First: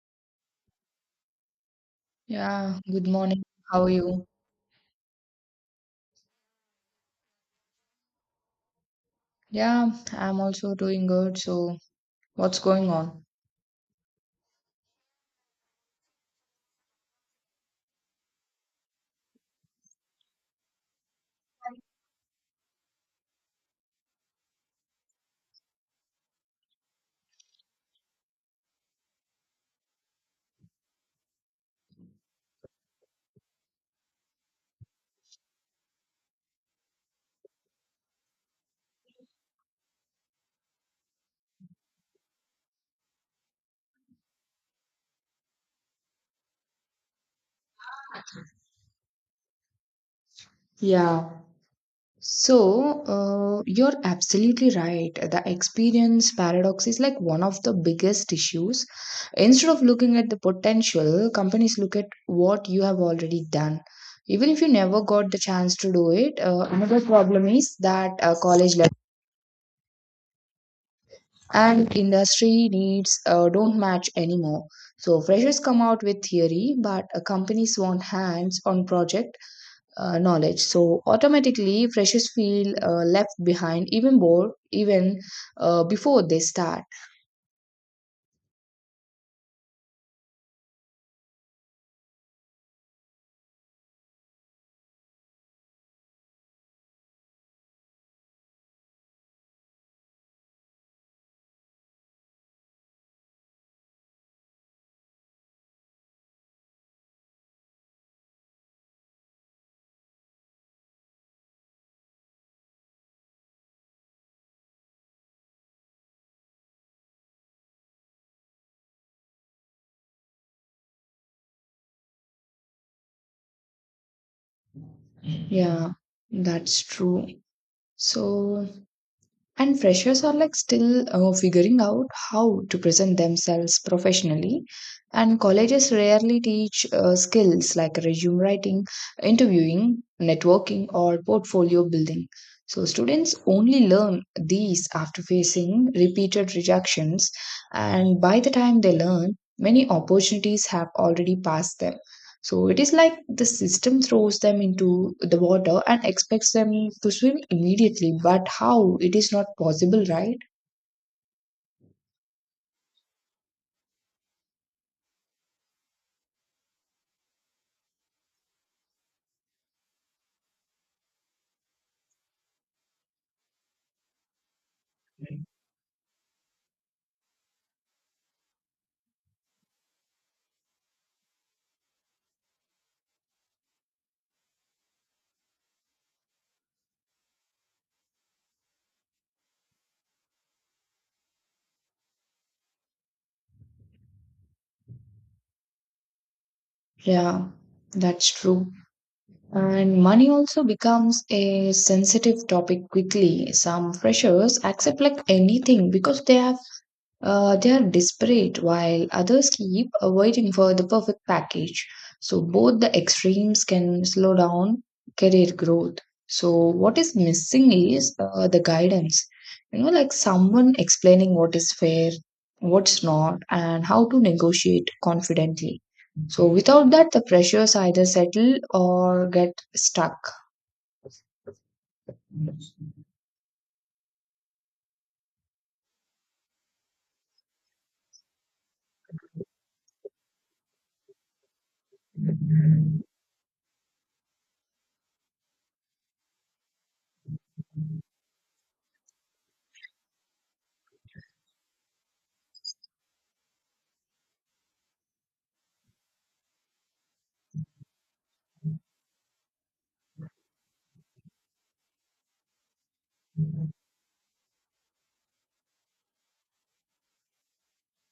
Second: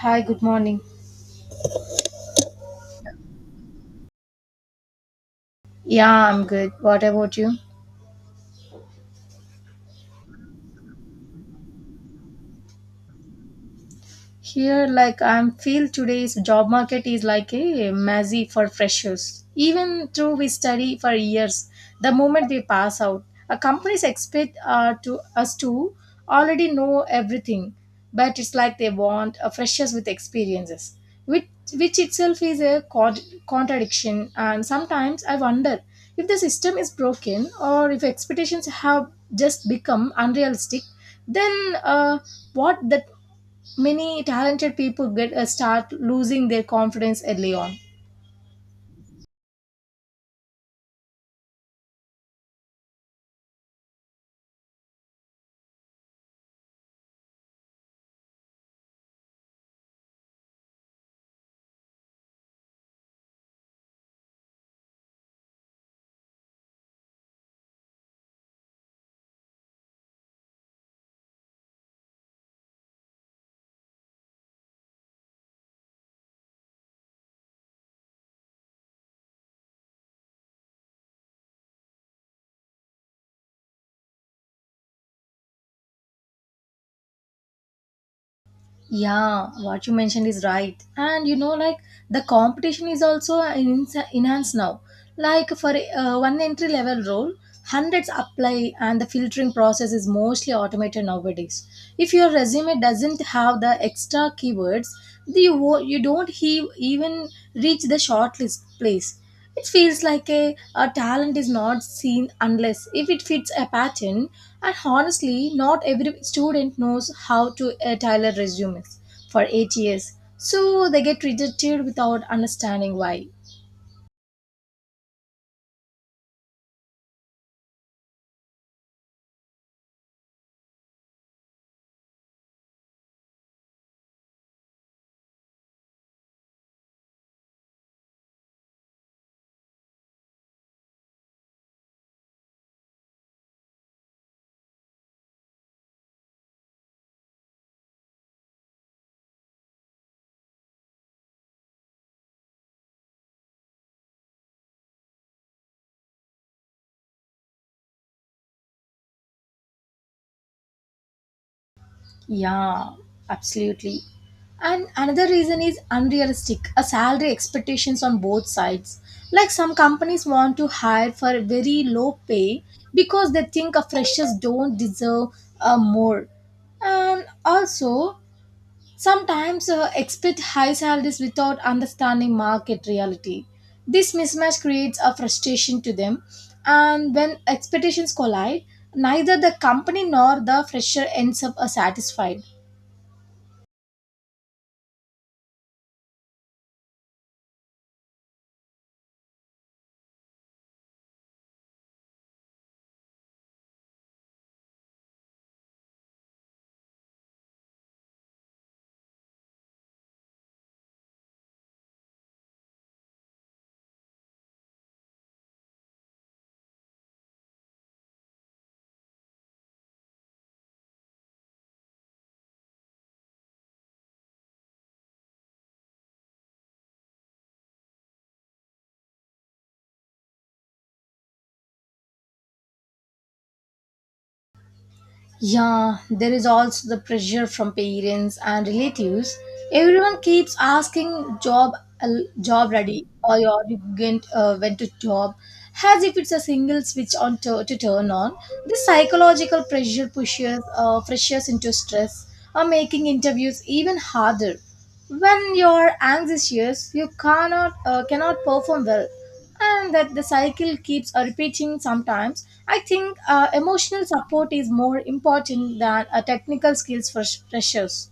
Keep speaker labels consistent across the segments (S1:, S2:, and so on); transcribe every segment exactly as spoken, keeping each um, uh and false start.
S1: Hi, good morning.
S2: Yeah, good morning. How are you?
S1: Yeah, I'm good. What about you?
S2: Yeah, I'm also doing good. So, what's going on?
S1: Here, like I feel today's job market is like a mazzy for freshers. Even though we study for years, the moment we pass out, a companies expect uh, to us to already know everything. But it's like they want a freshers with experiences, which which itself is a cod- contradiction. And sometimes I wonder if the system is broken or if expectations have just become unrealistic. Then uh, what that many talented people get a start losing their confidence early on.
S2: Yeah. So, uh, you're absolutely right. The experience paradox is like one of the biggest issues. Instead of looking at the potential, companies look at what you have already done. Even if you never got the chance to do it, uh, another problem is that uh, college level and industry needs uh, don't match anymore. So freshers come out with theory, but uh, companies want hands on project uh, knowledge. So automatically freshers feel uh, left behind, even more, even uh, before they start.
S1: Yeah, what you mentioned is right, and you know, like the competition is also en- enhanced now. Like for uh, one entry level role, hundreds apply, and the filtering process is mostly automated nowadays. If your resume doesn't have the extra keywords, you, wo- you don't he- even reach the shortlist place. It feels like a, a talent is not seen unless if it fits a pattern, and honestly, not every student knows how to uh, tailor resumes for eight years, so they get rejected without understanding why.
S2: Yeah, that's true. So, and freshers are like still uh, figuring out how to present themselves professionally. And colleges rarely teach uh, skills like resume writing, interviewing, networking, or portfolio building. So students only learn these after facing repeated rejections. And by the time they learn, many opportunities have already passed them. So it is like the system throws them into the water and expects them to swim immediately. But how? It is not possible, right?
S1: Yeah, absolutely. And another reason is unrealistic a salary expectations on both sides. Like some companies want to hire for a very low pay because they think a freshers don't deserve uh, more. And also, sometimes uh, expect high salaries without understanding market reality. This mismatch creates a frustration to them, and when expectations collide, neither the company nor the fresher ends up uh, satisfied.
S2: Yeah, that's true. And money also becomes a sensitive topic quickly. Some freshers accept like anything because they have Uh, they are desperate, while others keep uh, waiting for the perfect package. So, both the extremes can slow down career growth. So, what is missing is uh, the guidance. You know, like someone explaining what is fair, what's not, and how to negotiate confidently. So, without that, the pressures either settle or get stuck.
S1: Yeah, there is also the pressure from parents and relatives. Everyone keeps asking job al- job ready or you already went, uh, went to job as if it's a single switch on to, to turn on. This psychological pressure pushes uh, freshers into stress or making interviews even harder. When you're anxious, you cannot uh, cannot perform well and that the cycle keeps uh, repeating. Sometimes I think uh, emotional support is more important than uh, technical skills for sh- freshers.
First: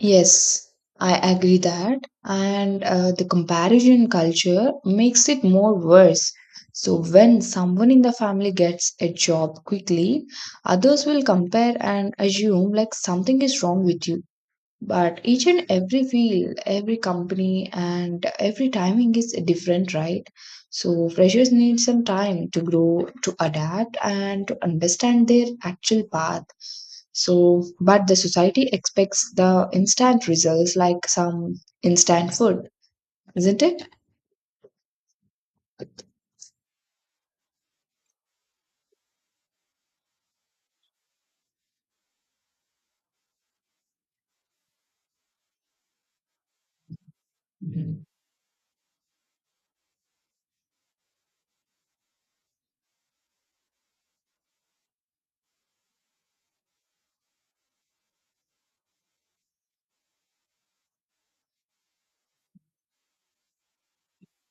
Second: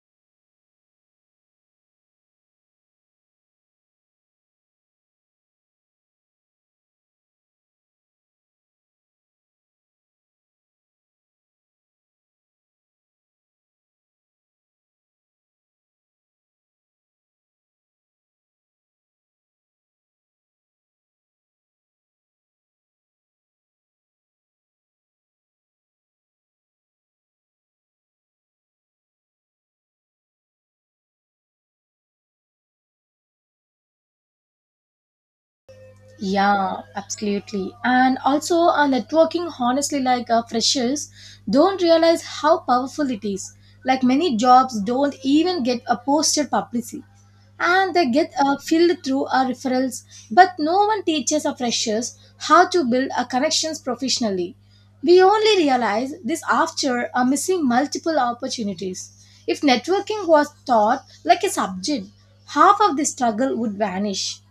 S2: Yes, I agree that. And uh, the comparison culture makes it more worse. So, when someone in the family gets a job quickly, others will compare and assume like something is wrong with you. But each and every field, every company, and every timing is different, right? So freshers need some time to grow, to adapt, and to understand their actual path. So, but the society expects the instant results, like some instant food, isn't it?
S1: Yeah, absolutely. And also, uh, networking, honestly, like uh, freshers don't realize how powerful it is. Like many jobs don't even get a posted publicly, and they get uh, filled through uh, referrals. But no one teaches our freshers how to build uh, connections professionally. We only realize this after uh, missing multiple opportunities. If networking was taught like a subject, half of the struggle would vanish.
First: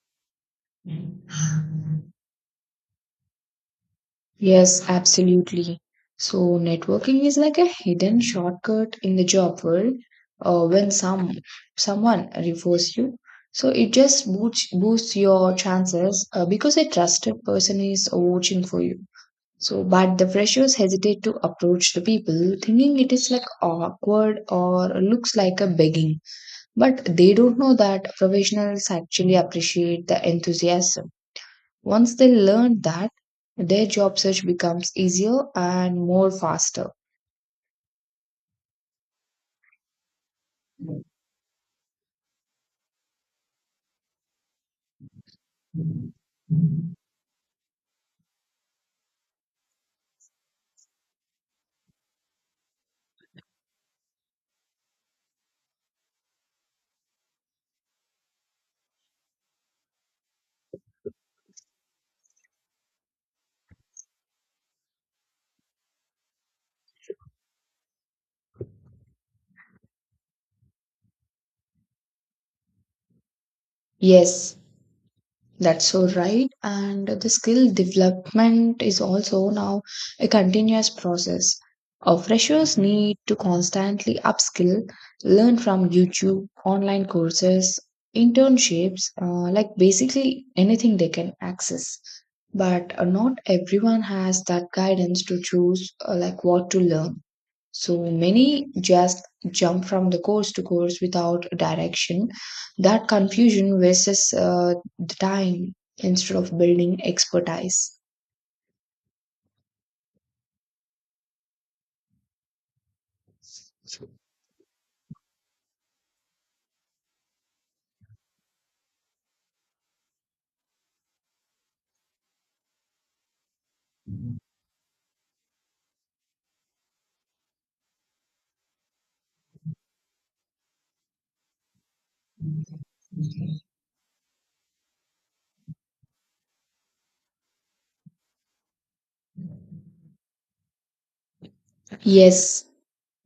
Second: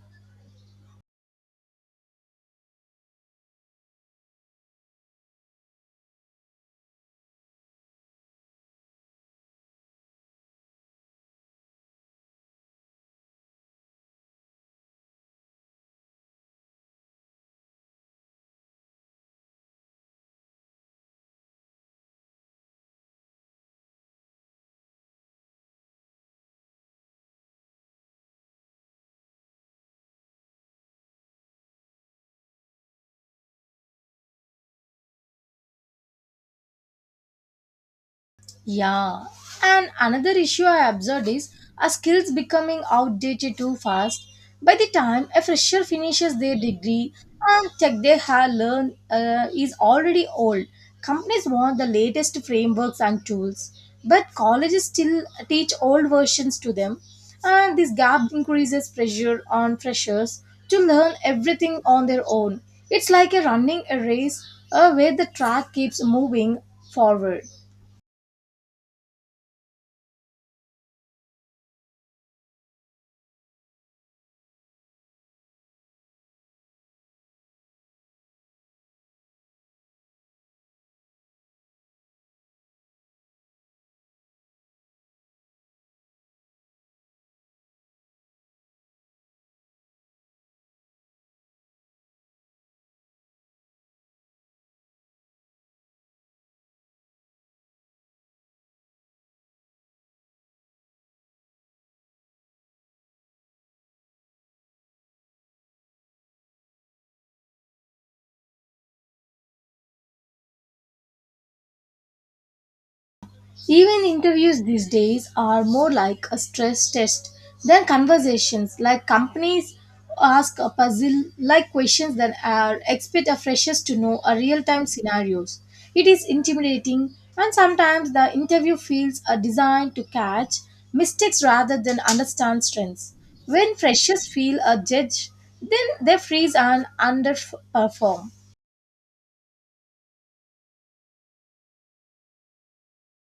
S2: Yes, absolutely. So, networking is like a hidden shortcut in the job world, uh, when some someone refers you. So, it just boosts, boosts your chances, uh, because a trusted person is watching for you. So, but the freshers hesitate to approach the people thinking it is like awkward or looks like a begging. But they don't know that professionals actually appreciate the enthusiasm. Once they learn that, their job search becomes easier and more faster.
S1: Yeah, and another issue I observed is our skills becoming outdated too fast. By the time a fresher finishes their degree and tech they have learned uh, is already old, companies want the latest frameworks and tools, but colleges still teach old versions to them, and this gap increases pressure on freshers to learn everything on their own. It's like a running a race uh, where the track keeps moving forward.
S2: Yes, that's so right. And the skill development is also now a continuous process. Our freshers need to constantly upskill, learn from YouTube, online courses, internships, uh, like basically anything they can access. But uh, not everyone has that guidance to choose uh, like what to learn. So many just jump from the course to course without direction. That confusion wastes uh, the time instead of building expertise.
S1: Even interviews these days are more like a stress test than conversations. Like companies ask a puzzle like questions that are expect a freshers to know a real time scenarios. It is intimidating and sometimes the interview fields are designed to catch mistakes rather than understand strengths. When freshers feel a judge, then they freeze and underperform.
S2: Yes,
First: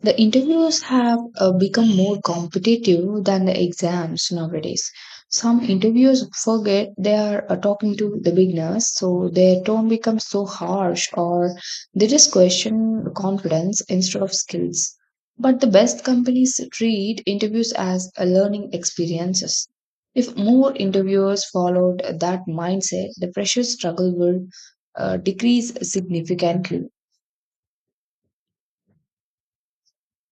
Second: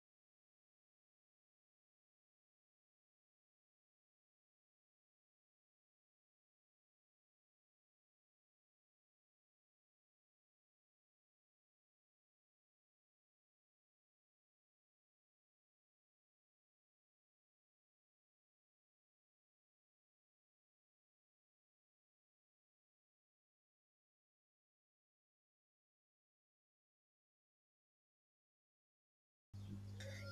S2: the interviews have uh, become more competitive than the exams nowadays. Some interviews forget they are uh, talking to the beginners, so their tone becomes so harsh, or they just question confidence instead of skills. But the best companies treat interviews as a learning experiences. If more interviewers followed that mindset, the pressure struggle will uh, decrease significantly.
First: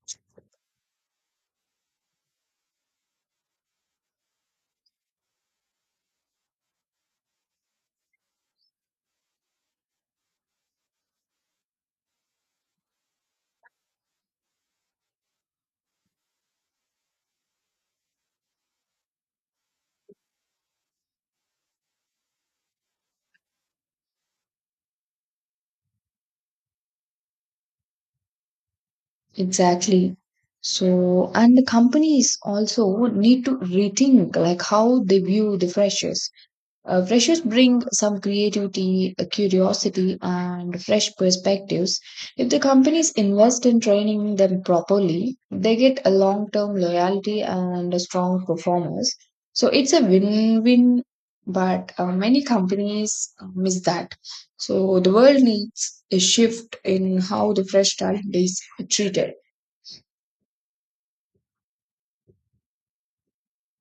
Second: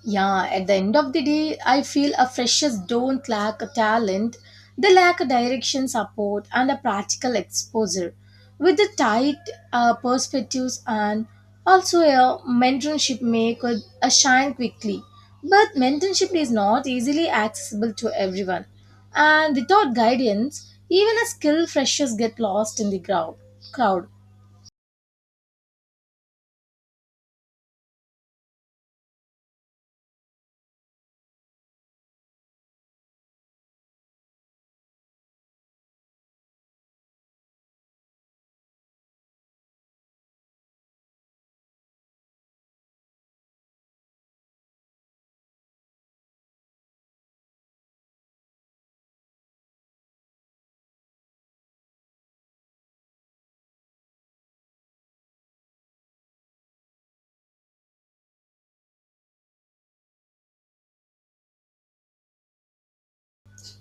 S1: Yeah, at the end of the day, I feel a freshers don't lack a talent. They lack a direction support and a practical exposure. With the tight uh, perspectives and also a mentorship may could uh, shine quickly. But mentorship is not easily accessible to everyone. And without guidance, even a skilled freshers get lost in the crowd. crowd.
S2: Exactly. So, and the companies also need to rethink like how they view the freshers. Uh, freshers bring some creativity, uh, curiosity, and fresh perspectives. If the companies invest in training them properly, they get a long-term loyalty and a strong performers. So it's a win-win, but uh, many companies uh, miss that. So the world needs a shift in how the fresh talent is treated.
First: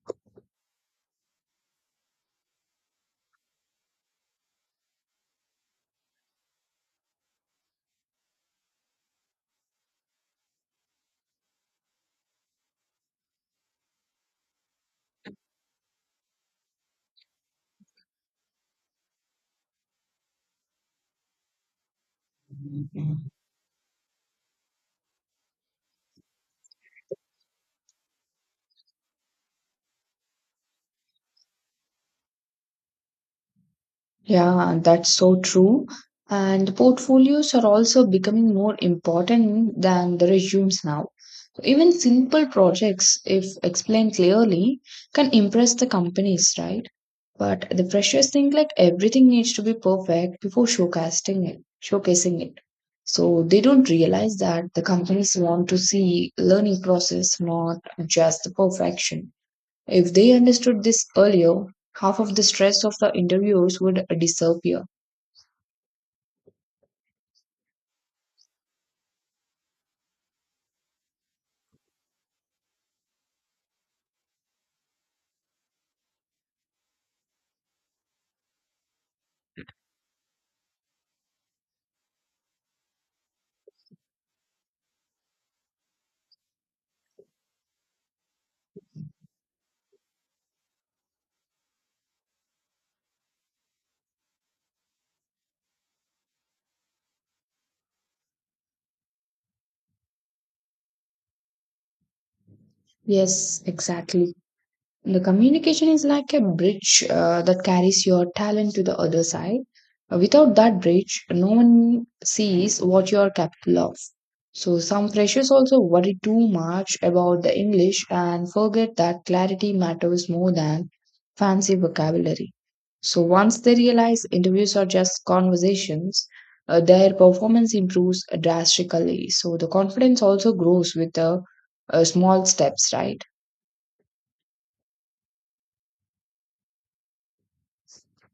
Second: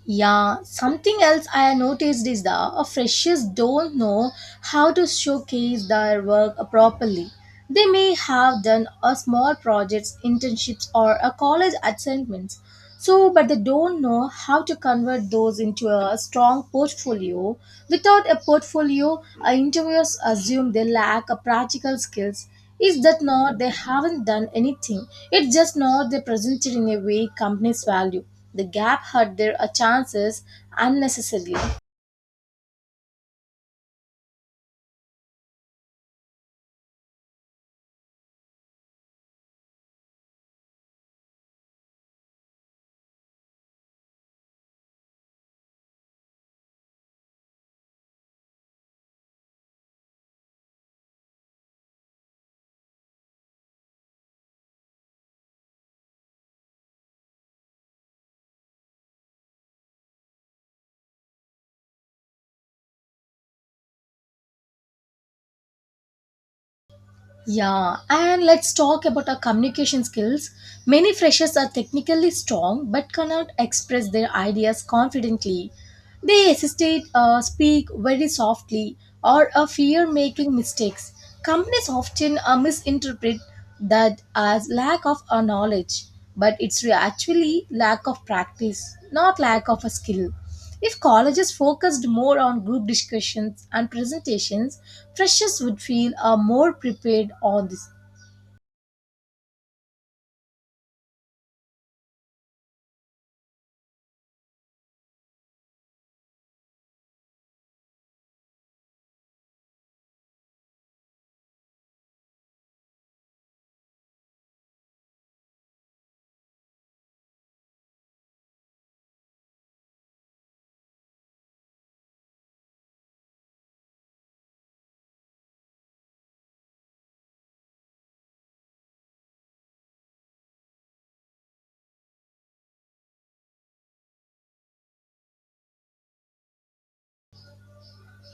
S1: Yeah, something else I noticed is that uh, freshers don't know how to showcase their work properly. They may have done a small projects, internships, or a college assignments. So, but they don't know how to convert those into a strong portfolio. Without a portfolio, uh, interviewers assume they lack a practical skills. It's that not they haven't done anything. It's just not they presented in a way companies value. The gap hurt their uh, chances unnecessarily.
S2: Yeah, that's so true. And portfolios are also becoming more important than the resumes now. Even simple projects, if explained clearly, can impress the companies, right? But the freshers think like everything needs to be perfect before showcasing it, showcasing it. So they don't realize that the companies want to see learning process, not just the perfection. If they understood this earlier, half of the stress of the interviews would disappear.
S1: Yeah, and let's talk about our communication skills. Many freshers are technically strong but cannot express their ideas confidently. They hesitate, uh, speak very softly, or uh, fear making mistakes. Companies often uh, misinterpret that as lack of uh, knowledge, but it's re- actually lack of practice, not lack of a skill. If colleges focused more on group discussions and presentations, freshers would feel uh, more prepared on this.
S2: Yes, exactly. The communication is like a bridge uh, that carries your talent to the other side. Uh, Without that bridge, no one sees what you are capable of. So, some freshers also worry too much about the English and forget that clarity matters more than fancy vocabulary. So, once they realize interviews are just conversations, uh, their performance improves drastically. So, the confidence also grows with the uh, small steps, right?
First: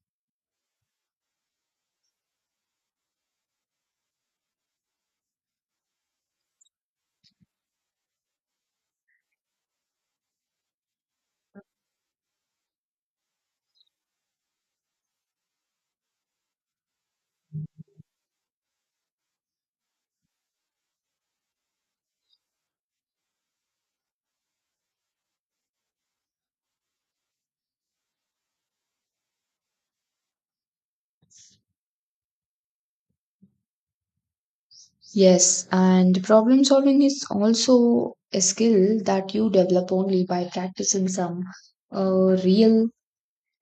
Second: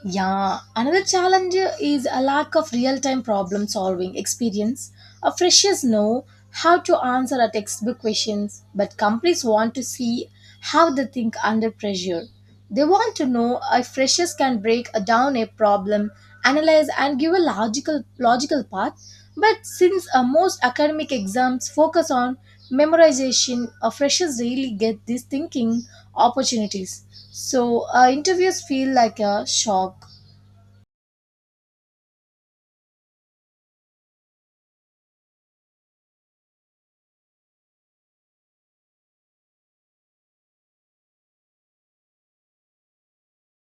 S1: Yeah, another challenge is a lack of real time problem solving experience. Uh, freshers know how to answer a textbook questions, but companies want to see how they think under pressure. They want to know if freshers can break uh, down a problem, analyze, and give a logical logical path. But since uh, most academic exams focus on memorization, uh, freshers really get these thinking opportunities. So uh, interviews feel like a shock.
S2: Yes, and problem solving is also a skill that you develop only by practicing some uh, real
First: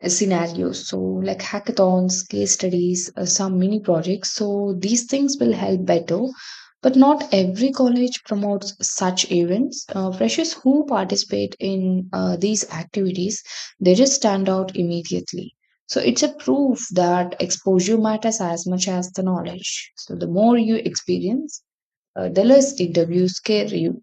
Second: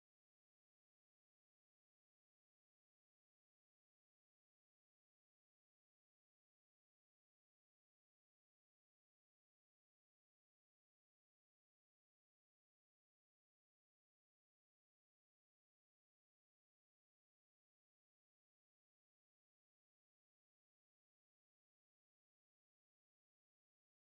S2: scenarios. So, like hackathons, case studies, uh, some mini projects. So, these things will help better. But not every college promotes such events. Uh, freshers who participate in uh, these activities, they just stand out immediately. So it's a proof that exposure matters as much as the knowledge. So the more you experience, uh, the less interviews scare you.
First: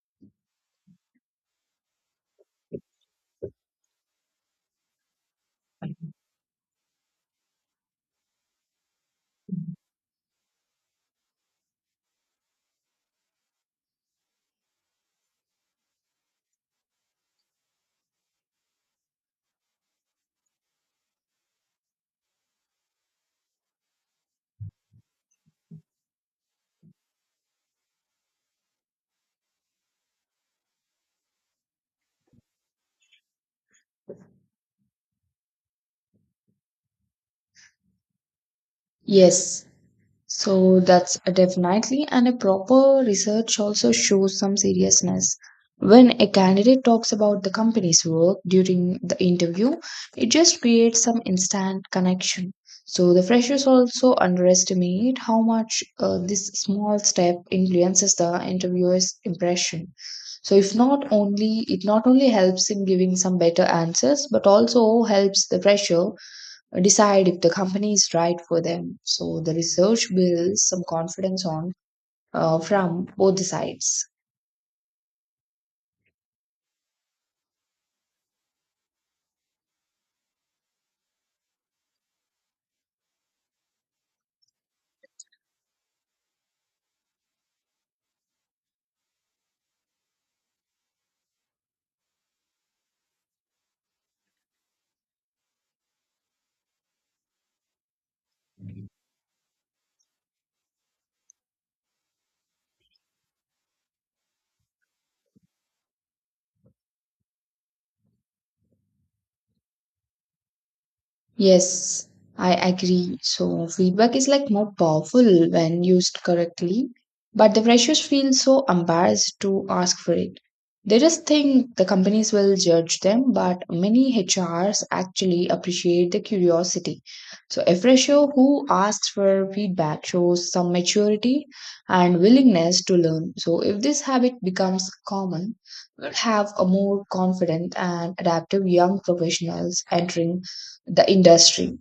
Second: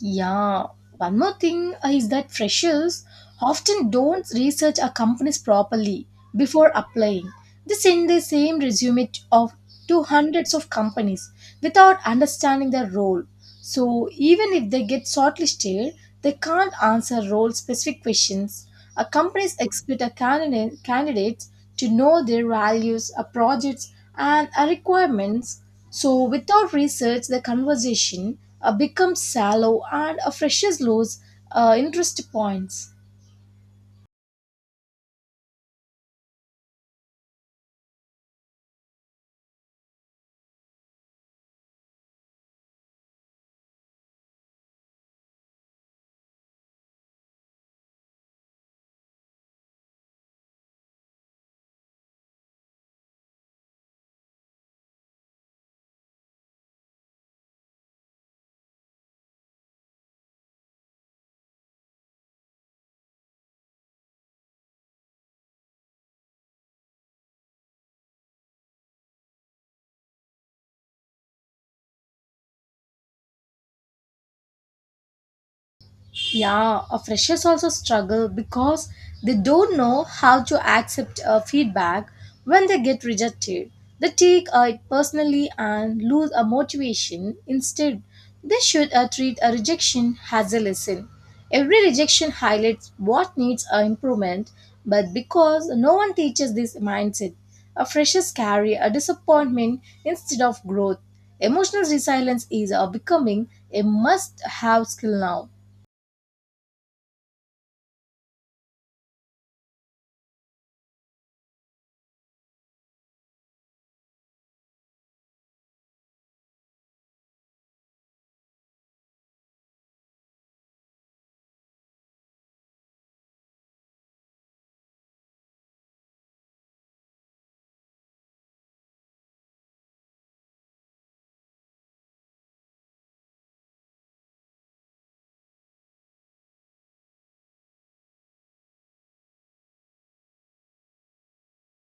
S1: Yeah. One more thing uh, is that freshers often don't research our companies properly before applying. They send the same resume t- of to hundreds of companies without understanding their role. So even if they get shortlisted, they can't answer role-specific questions. A companies expect a candidate candidates to know their values, our projects, and our requirements. So, without research, the conversation uh, becomes shallow and uh, freshes lose uh, interest points.
S2: Yes, so that's a definitely, and a proper research also shows some seriousness. When a candidate talks about the company's work during the interview, it just creates some instant connection. So the freshers also underestimate how much uh, this small step influences the interviewer's impression. So if not only it not only helps in giving some better answers, but also helps the fresher decide if the company is right for them. So the research builds some confidence on uh, from both the sides.
S1: Yeah, uh, freshers also struggle because they don't know how to accept uh, feedback when they get rejected. They take uh, it personally and lose a motivation. Instead, they should uh, treat a rejection as a lesson. Every rejection highlights what needs uh, improvement, but because no one teaches this mindset, a freshers carry a disappointment instead of growth. Emotional resilience is uh, becoming a must-have skill now.
S2: Yes, I agree. So feedback is like more powerful when used correctly, but the freshers feel so embarrassed to ask for it. They just think the companies will judge them, but many H Rs actually appreciate the curiosity. So a fresher who asks for feedback shows some maturity and willingness to learn. So if this habit becomes common, we'll have a more confident and adaptive young professionals entering the industry.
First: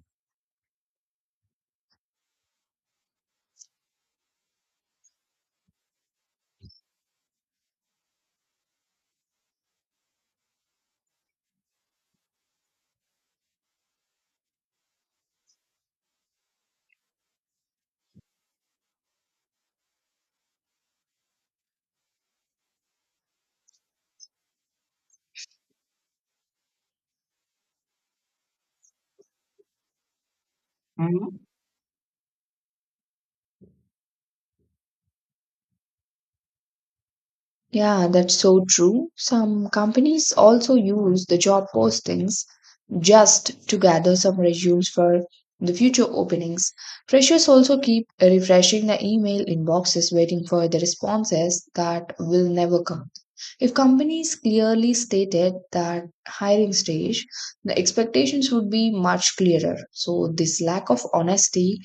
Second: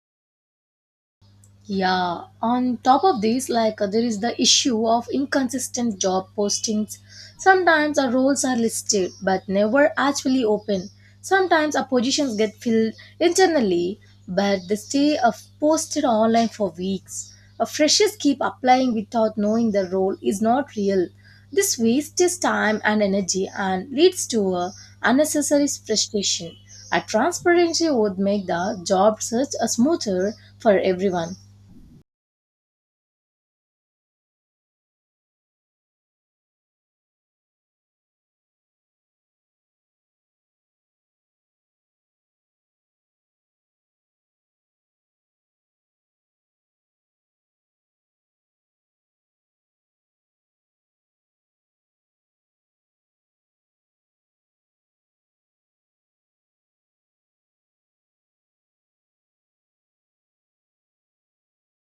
S1: Yeah, on top of this, like uh, there is the issue of inconsistent job postings. Sometimes our roles are listed but never actually open. Sometimes our positions get filled internally but they stay uh, posted online for weeks. Uh, freshers keep applying without knowing the role is not real. This wastes time and energy and leads to uh, unnecessary frustration. A transparency would make the job search uh, smoother for everyone.
S2: Mhm. Yeah, that's so true. Some companies also use the job postings just to gather some resumes for the future openings. Freshers also keep refreshing the email inboxes, waiting for the responses that will never come. If companies clearly stated that hiring stage, the expectations would be much clearer. So this lack of honesty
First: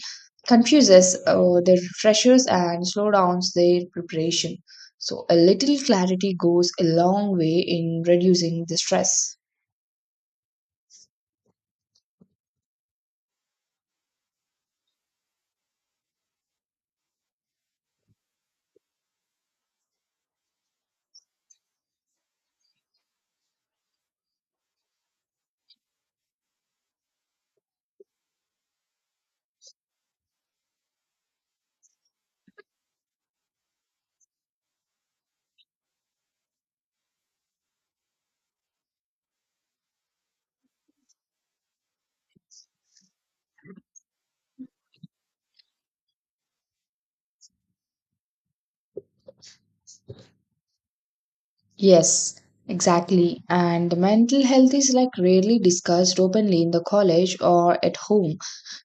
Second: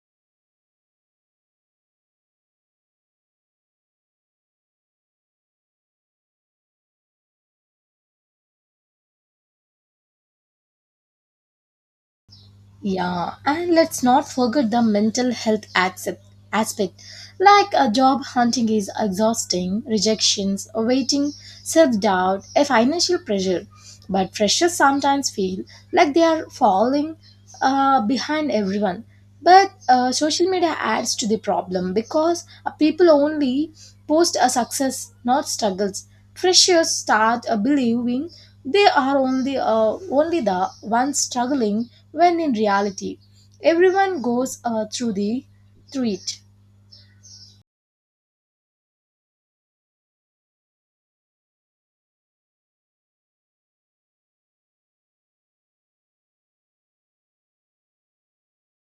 S2: confuses uh, the freshers and slow downs their preparation. So a little clarity goes a long way in reducing the stress.
S1: Yeah, and let's not forget the mental health accept- aspect. Like a job hunting is exhausting, rejections, waiting, self doubt, a financial pressure. But freshers sometimes feel like they are falling uh, behind everyone. But uh, social media adds to the problem because uh, people only post a success, not struggles. Freshers start uh, believing they are only uh, only the ones struggling, when in reality, everyone goes uh, through the through it.
S2: Yes, exactly. And mental health is like rarely discussed openly in the college or at home.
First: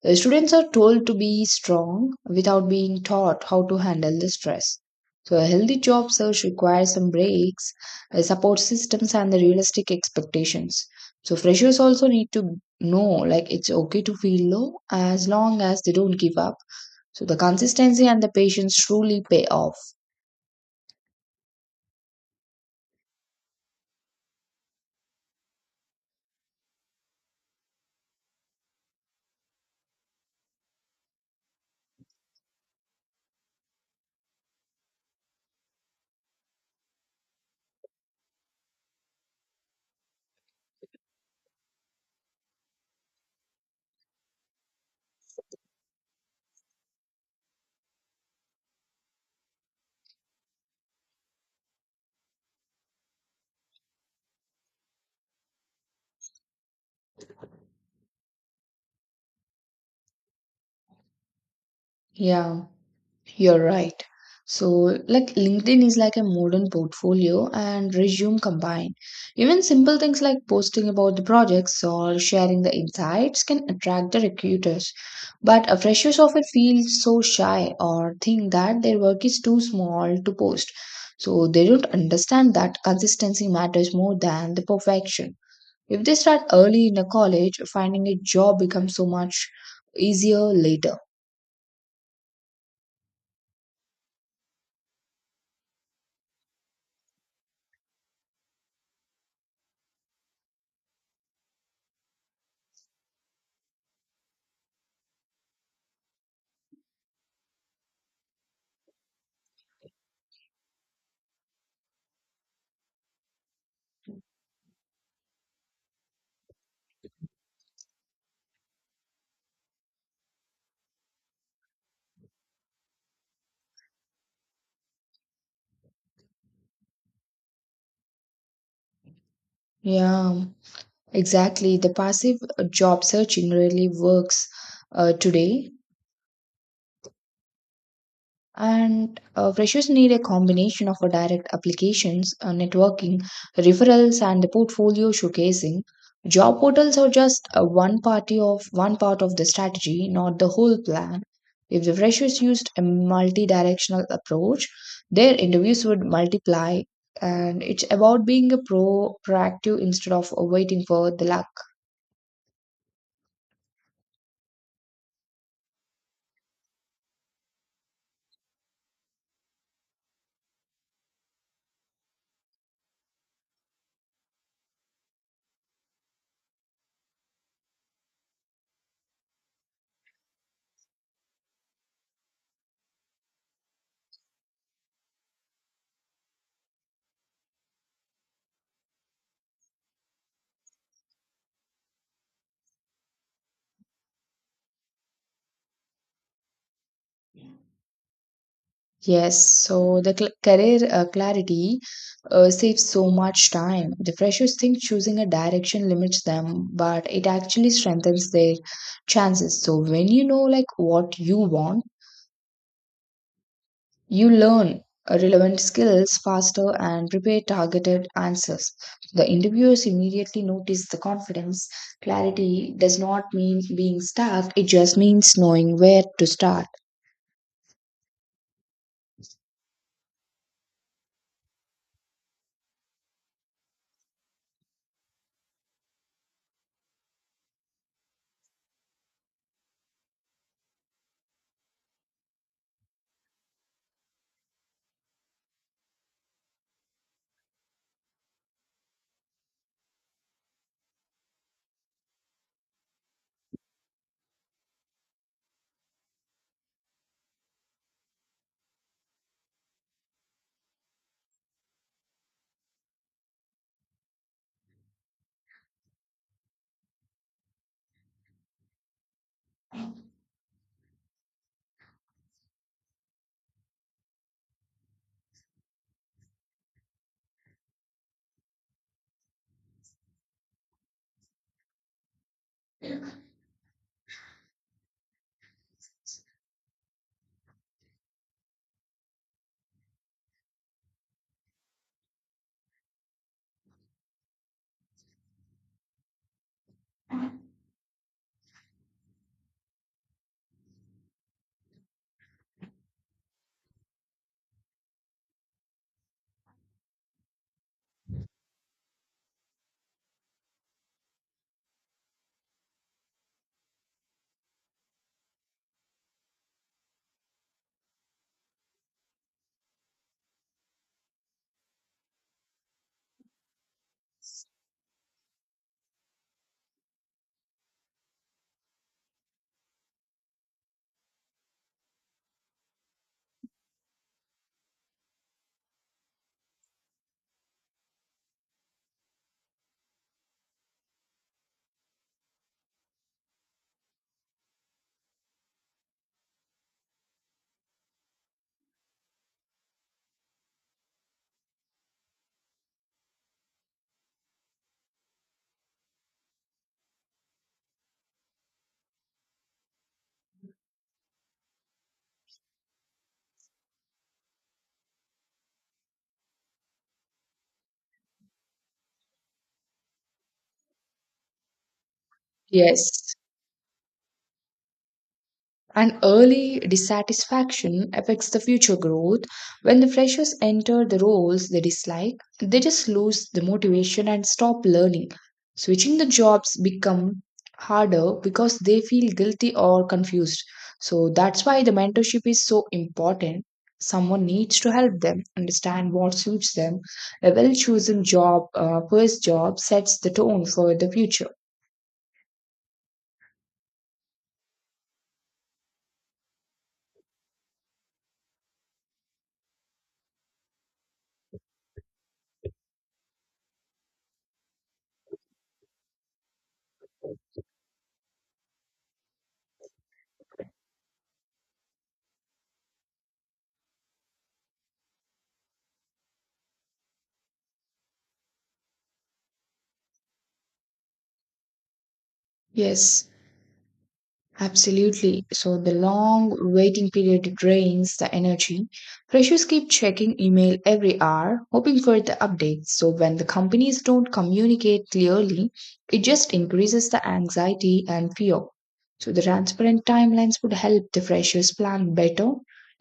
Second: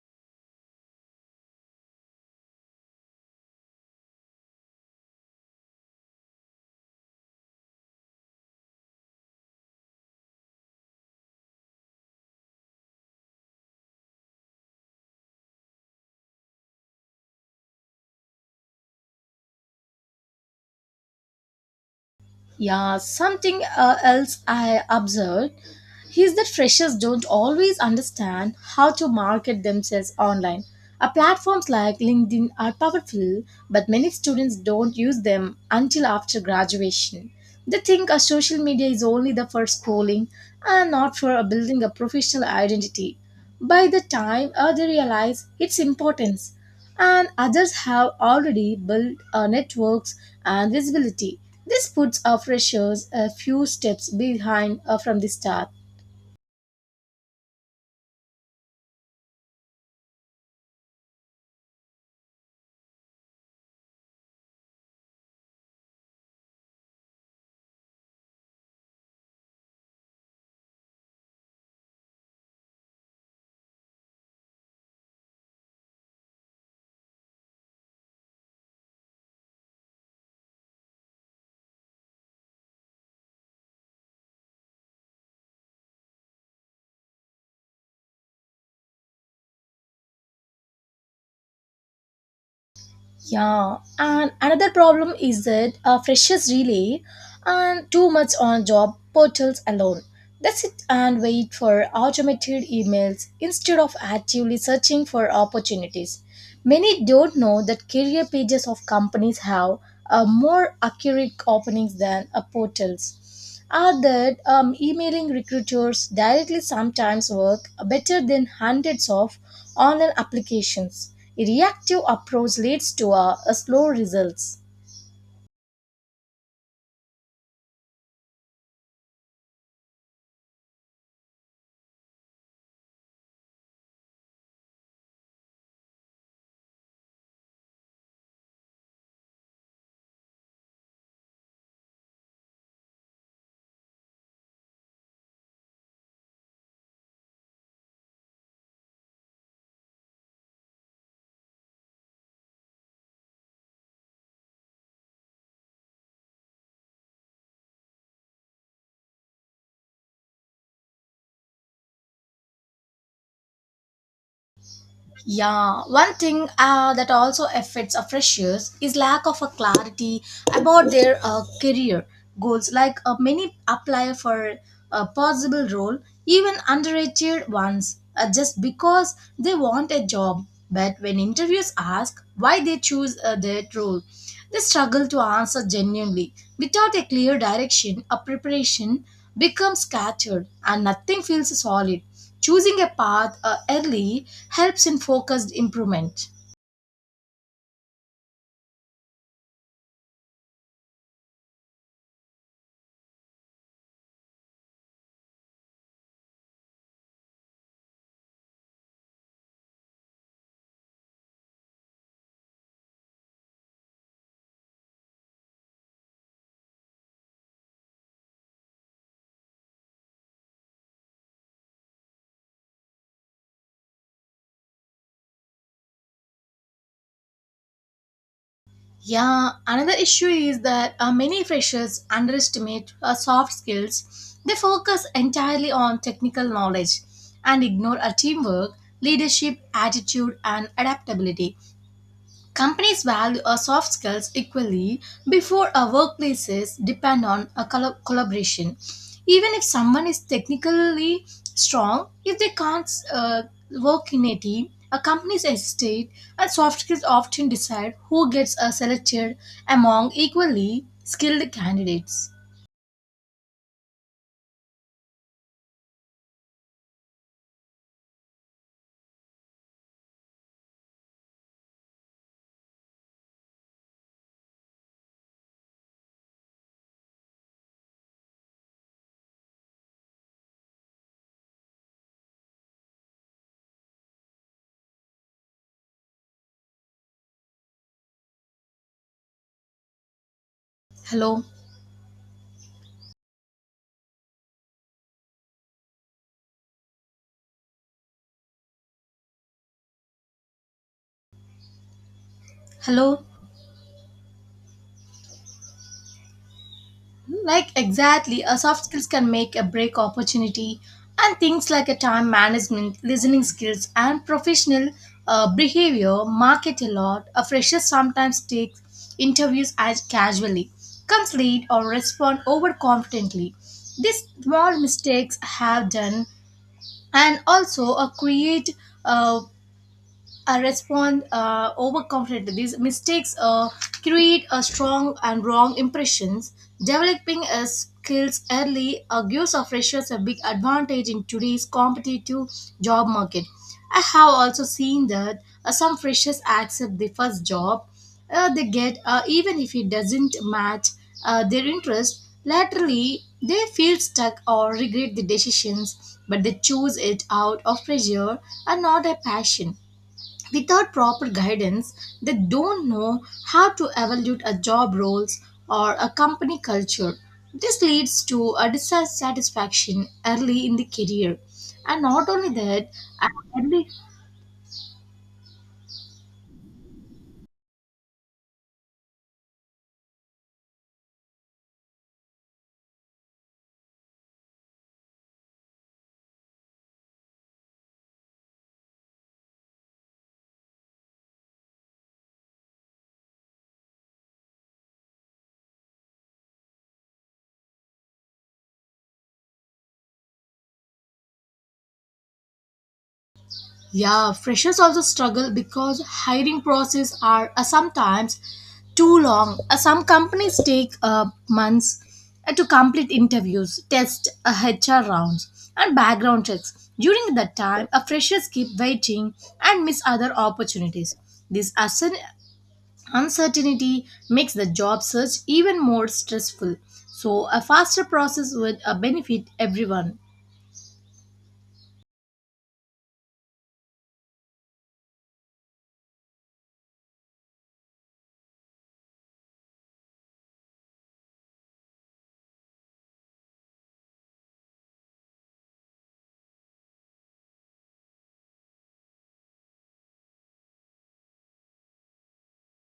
S2: The students are told to be strong without being taught how to handle the stress. So, a healthy job search requires some breaks, uh, support systems, and the realistic expectations. So, freshers also need to know like it's okay to feel low as long as they don't give up. So, the consistency and the patience truly pay off.
S1: Yeah, something uh, else I observed He's that freshers don't always understand how to market themselves online. Uh, platforms like LinkedIn are powerful, but many students don't use them until after graduation. They think a social media is only the for schooling and not for uh, building a professional identity. By the time uh, they realize its importance, and others have already built uh, networks and visibility. This puts our freshers a few steps behind uh, from the start.
S2: Yeah. You're right. So, like LinkedIn is like a modern portfolio and resume combined. Even simple things like posting about the projects or sharing the insights can attract the recruiters. But a freshers often feel so shy or think that their work is too small to post. So, they don't understand that consistency matters more than the perfection. If they start early in a college, finding a job becomes so much easier later.
S1: Yeah, and another problem is that uh, freshers really and too much on job portals alone. They sit and wait for automated emails instead of actively searching for opportunities. Many don't know that career pages of companies have uh, more accurate openings than uh, portals are that um, emailing recruiters directly sometimes work better than hundreds of online applications. A reactive approach leads to a, a slow results.
S2: Yeah. Exactly. The passive uh, job searching really works uh, today. And uh, freshers need a combination of uh, direct applications, uh, networking, referrals, and the portfolio showcasing. Job portals are just uh, one party of one part of the strategy, not the whole plan. If the freshers used a multi-directional approach, their interviews would multiply. And it's about being a pro proactive instead of uh, waiting for the luck.
S1: Yeah, one thing uh, that also affects a freshers is lack of a clarity about their uh, career goals. Like uh, many apply for a possible role, even underrated ones, uh, just because they want a job. But when interviews ask why they choose uh, that role, they struggle to answer genuinely. Without a clear direction, a preparation becomes scattered and nothing feels solid. Choosing a path uh, early helps in focused improvement.
S2: Yes, so the cl- career uh, clarity uh, saves so much time. The freshers think choosing a direction limits them, but it actually strengthens their chances. So when you know like what you want, you learn uh, relevant skills faster and prepare targeted answers. The interviewers immediately notice the confidence. Clarity does not mean being stuck, it just means knowing where to start.
S1: Yeah, another issue is that uh, many freshers underestimate uh, soft skills. They focus entirely on technical knowledge and ignore uh, teamwork, leadership, attitude, and adaptability. Companies value our soft skills equally before our workplaces depend on a collo- collaboration. Even if someone is technically strong, if they can't uh, work in a team, a company's estate and soft skills often decide who gets uh, selected among equally skilled candidates. Hello, hello. Like exactly, a soft skills can make a break opportunity, and things like a time management, listening skills, and professional uh, behavior market a lot. A fresher sometimes takes interviews as casually, comes late, or respond overconfidently. These small mistakes have done, and also a create uh, uh, respond uh, overconfidently. These mistakes uh, create a strong and wrong impressions. Developing uh, skills early uh, gives our freshers a big advantage in today's competitive job market. I have also seen that uh, some freshers accept the first job uh, they get, uh, even if it doesn't match uh, their interest. Laterally, they feel stuck or regret the decisions, but they choose it out of pressure and not a passion without proper guidance, they don't know how to evaluate a job roles or a company culture. This leads to a dissatisfaction early in the career. And not only that,
S2: Yes.
S1: an early.
S2: And early dissatisfaction affects the future growth. When the freshers enter the roles they dislike, they just lose the motivation and stop learning. Switching the jobs become harder because they feel guilty or confused. So that's why the mentorship is so important. Someone needs to help them understand what suits them. A well chosen job, uh, first job sets the tone for the future.
S1: Yeah, freshers also struggle because hiring process are uh, sometimes too long. Uh, some companies take uh, months uh, to complete interviews, test uh, H R rounds, and background checks. During that time, uh, freshers keep waiting and miss other opportunities. This uncer- uncertainty makes the job search even more stressful. So, a faster process would uh, benefit everyone.
S2: Yes. Absolutely. So the long waiting period drains the energy. Freshers keep checking email every hour, hoping for the updates. So when the companies don't communicate clearly, it just increases the anxiety and fear. So the transparent timelines would help the freshers plan better.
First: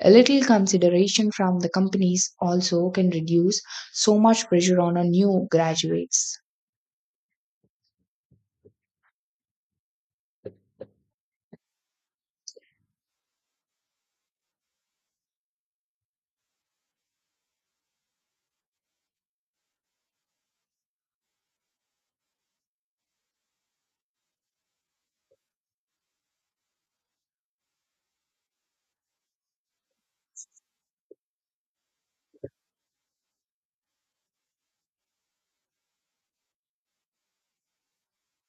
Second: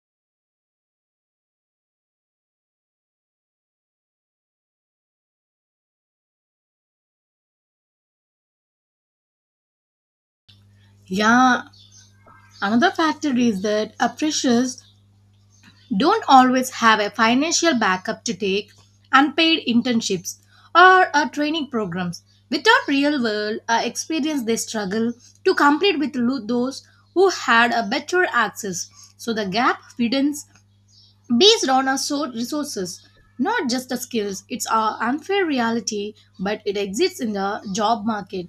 S2: A little consideration from the companies also can reduce so much pressure on our new graduates.
S1: Yeah, another factor is that uh, freshers don't always have a financial backup to take unpaid internships or uh, training programs. Without real world uh, experience, they struggle to compete with lo- those who had a better access. So the gap widens based on our so- resources, not just the skills. It's our unfair reality, but it exists in the job market.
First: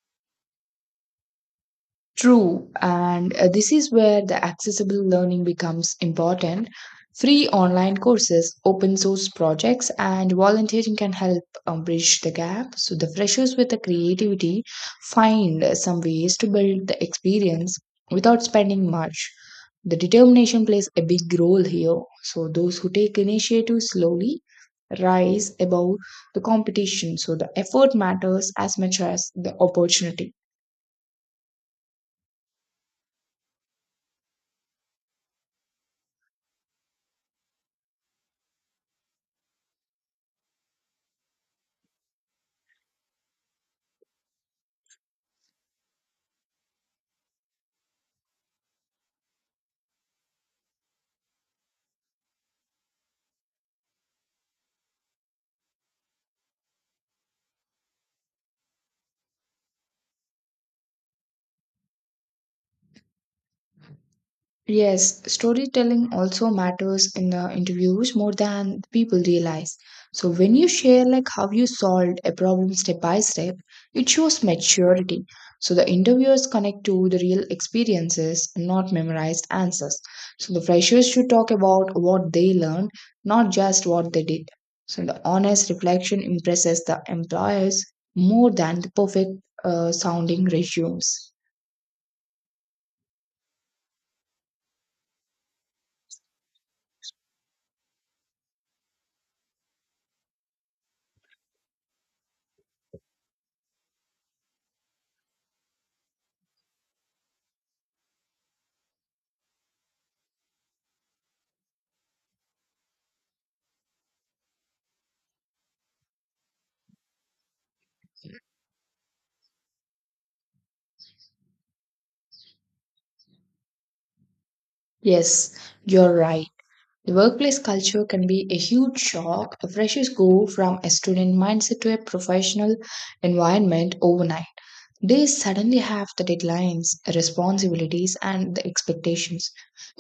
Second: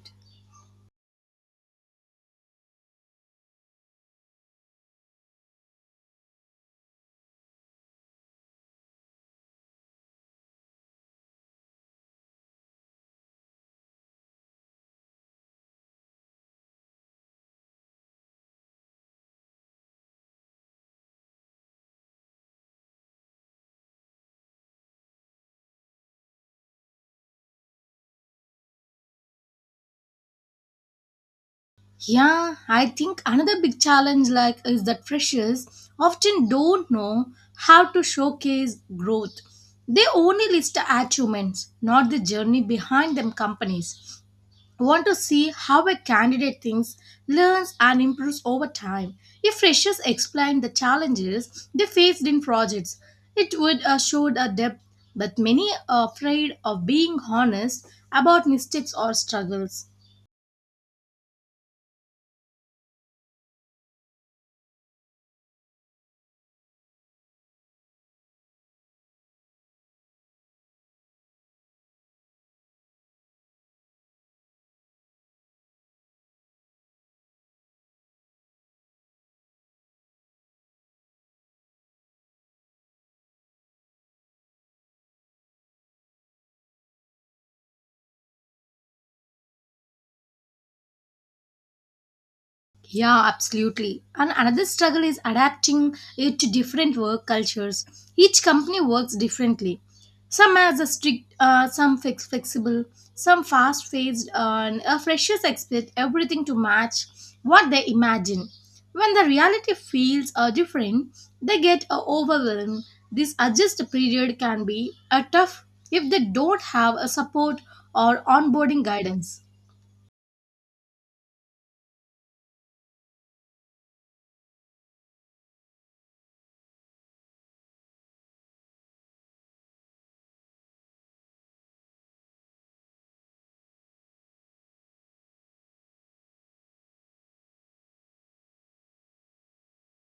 S2: True, and uh, this is where the accessible learning becomes important. Free online courses, open source projects, and volunteering can help um, bridge the gap, so the freshers with the creativity find uh, some ways to build the experience without spending much. The determination plays a big role here, so those who take initiative slowly rise above the competition. So the effort matters as much as the opportunity.
S1: Yeah, I think another big challenge like is that freshers often don't know how to showcase growth. They only list the achievements, not the journey behind them companies. Want to see how a candidate thinks, learns and improves over time. If freshers explain the challenges they faced in projects, it would uh, show a depth, but many are afraid of being honest about mistakes or struggles.
S2: Yes, storytelling also matters in the interviews more than people realize. So when you share like how you solved a problem step by step, it shows maturity. So the interviewers connect to the real experiences, not memorized answers. So the freshers should talk about what they learned, not just what they did. So the honest reflection impresses the employers more than the perfect uh, sounding resumes.
S1: Yeah, absolutely. And another struggle is adapting it to different work cultures. Each company works differently. Some has a strict, uh, some fix- flexible, some fast-paced, uh, and uh, freshers expect everything to match what they imagine. When the reality feels uh, different, they get uh, overwhelmed. This adjust period can be uh, tough if they don't have a support or onboarding guidance.
S2: Yes, you're right. The workplace culture can be a huge shock. The freshers go from a student mindset to a professional environment overnight. They suddenly have the deadlines, responsibilities, and the expectations.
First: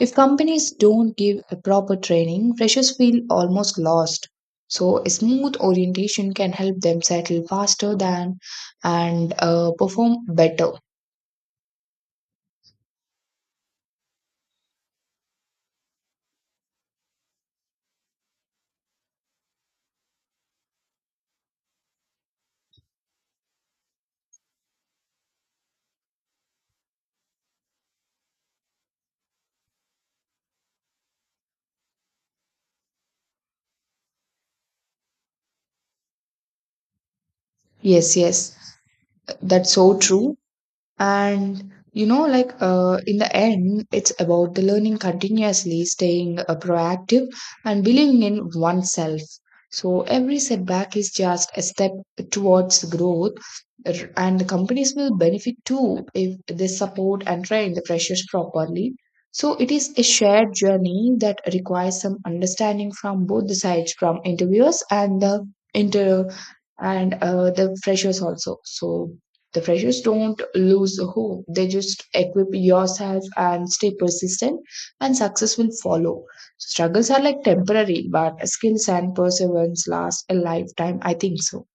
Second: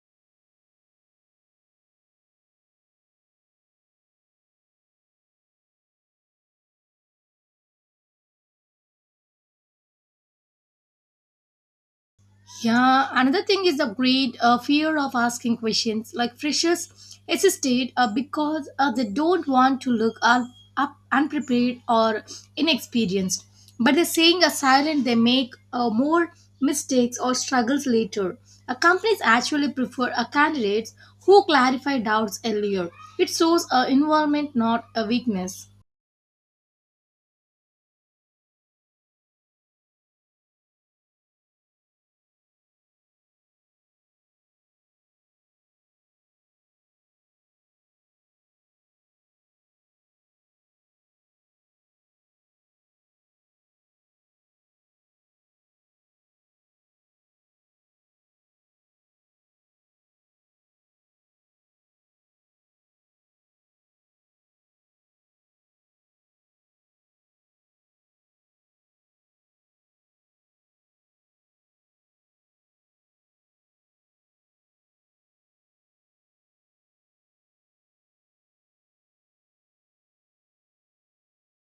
S2: If companies don't give a proper training, freshers feel almost lost. So, a smooth orientation can help them settle faster than and uh, perform better.
S1: Yeah, another thing is the great uh, fear of asking questions. Like freshers hesitate uh, because uh, they don't want to look un- up unprepared or inexperienced. But they're saying a silent, they make uh, more mistakes or struggles later. Uh, companies actually prefer uh, candidates who clarify doubts earlier. It shows uh, involvement, not a weakness.
S2: Yes, yes, that's so true. And you know, like uh, in the end, it's about the learning continuously, staying uh, proactive, and believing in oneself. So every setback is just a step towards growth, r- and the companies will benefit too if they support and train the freshers properly. So it is a shared journey that requires some understanding from both the sides, from interviewers and the inter and uh, the freshers also. So the freshers don't lose hope. They just equip yourself and stay persistent, and success will follow. Struggles are like temporary, but skills and perseverance last a lifetime, I think so.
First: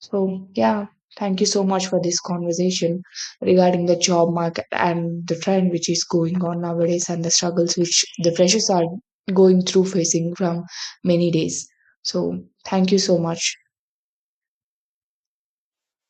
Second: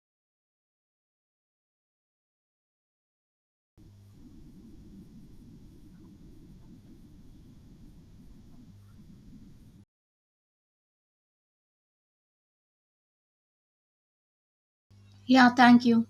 S2: So, yeah, thank you so much for this conversation regarding the job market and the trend which is going on nowadays and the struggles which the freshers are going through facing from many days. So, thank you so much.
S1: Yeah, thank you.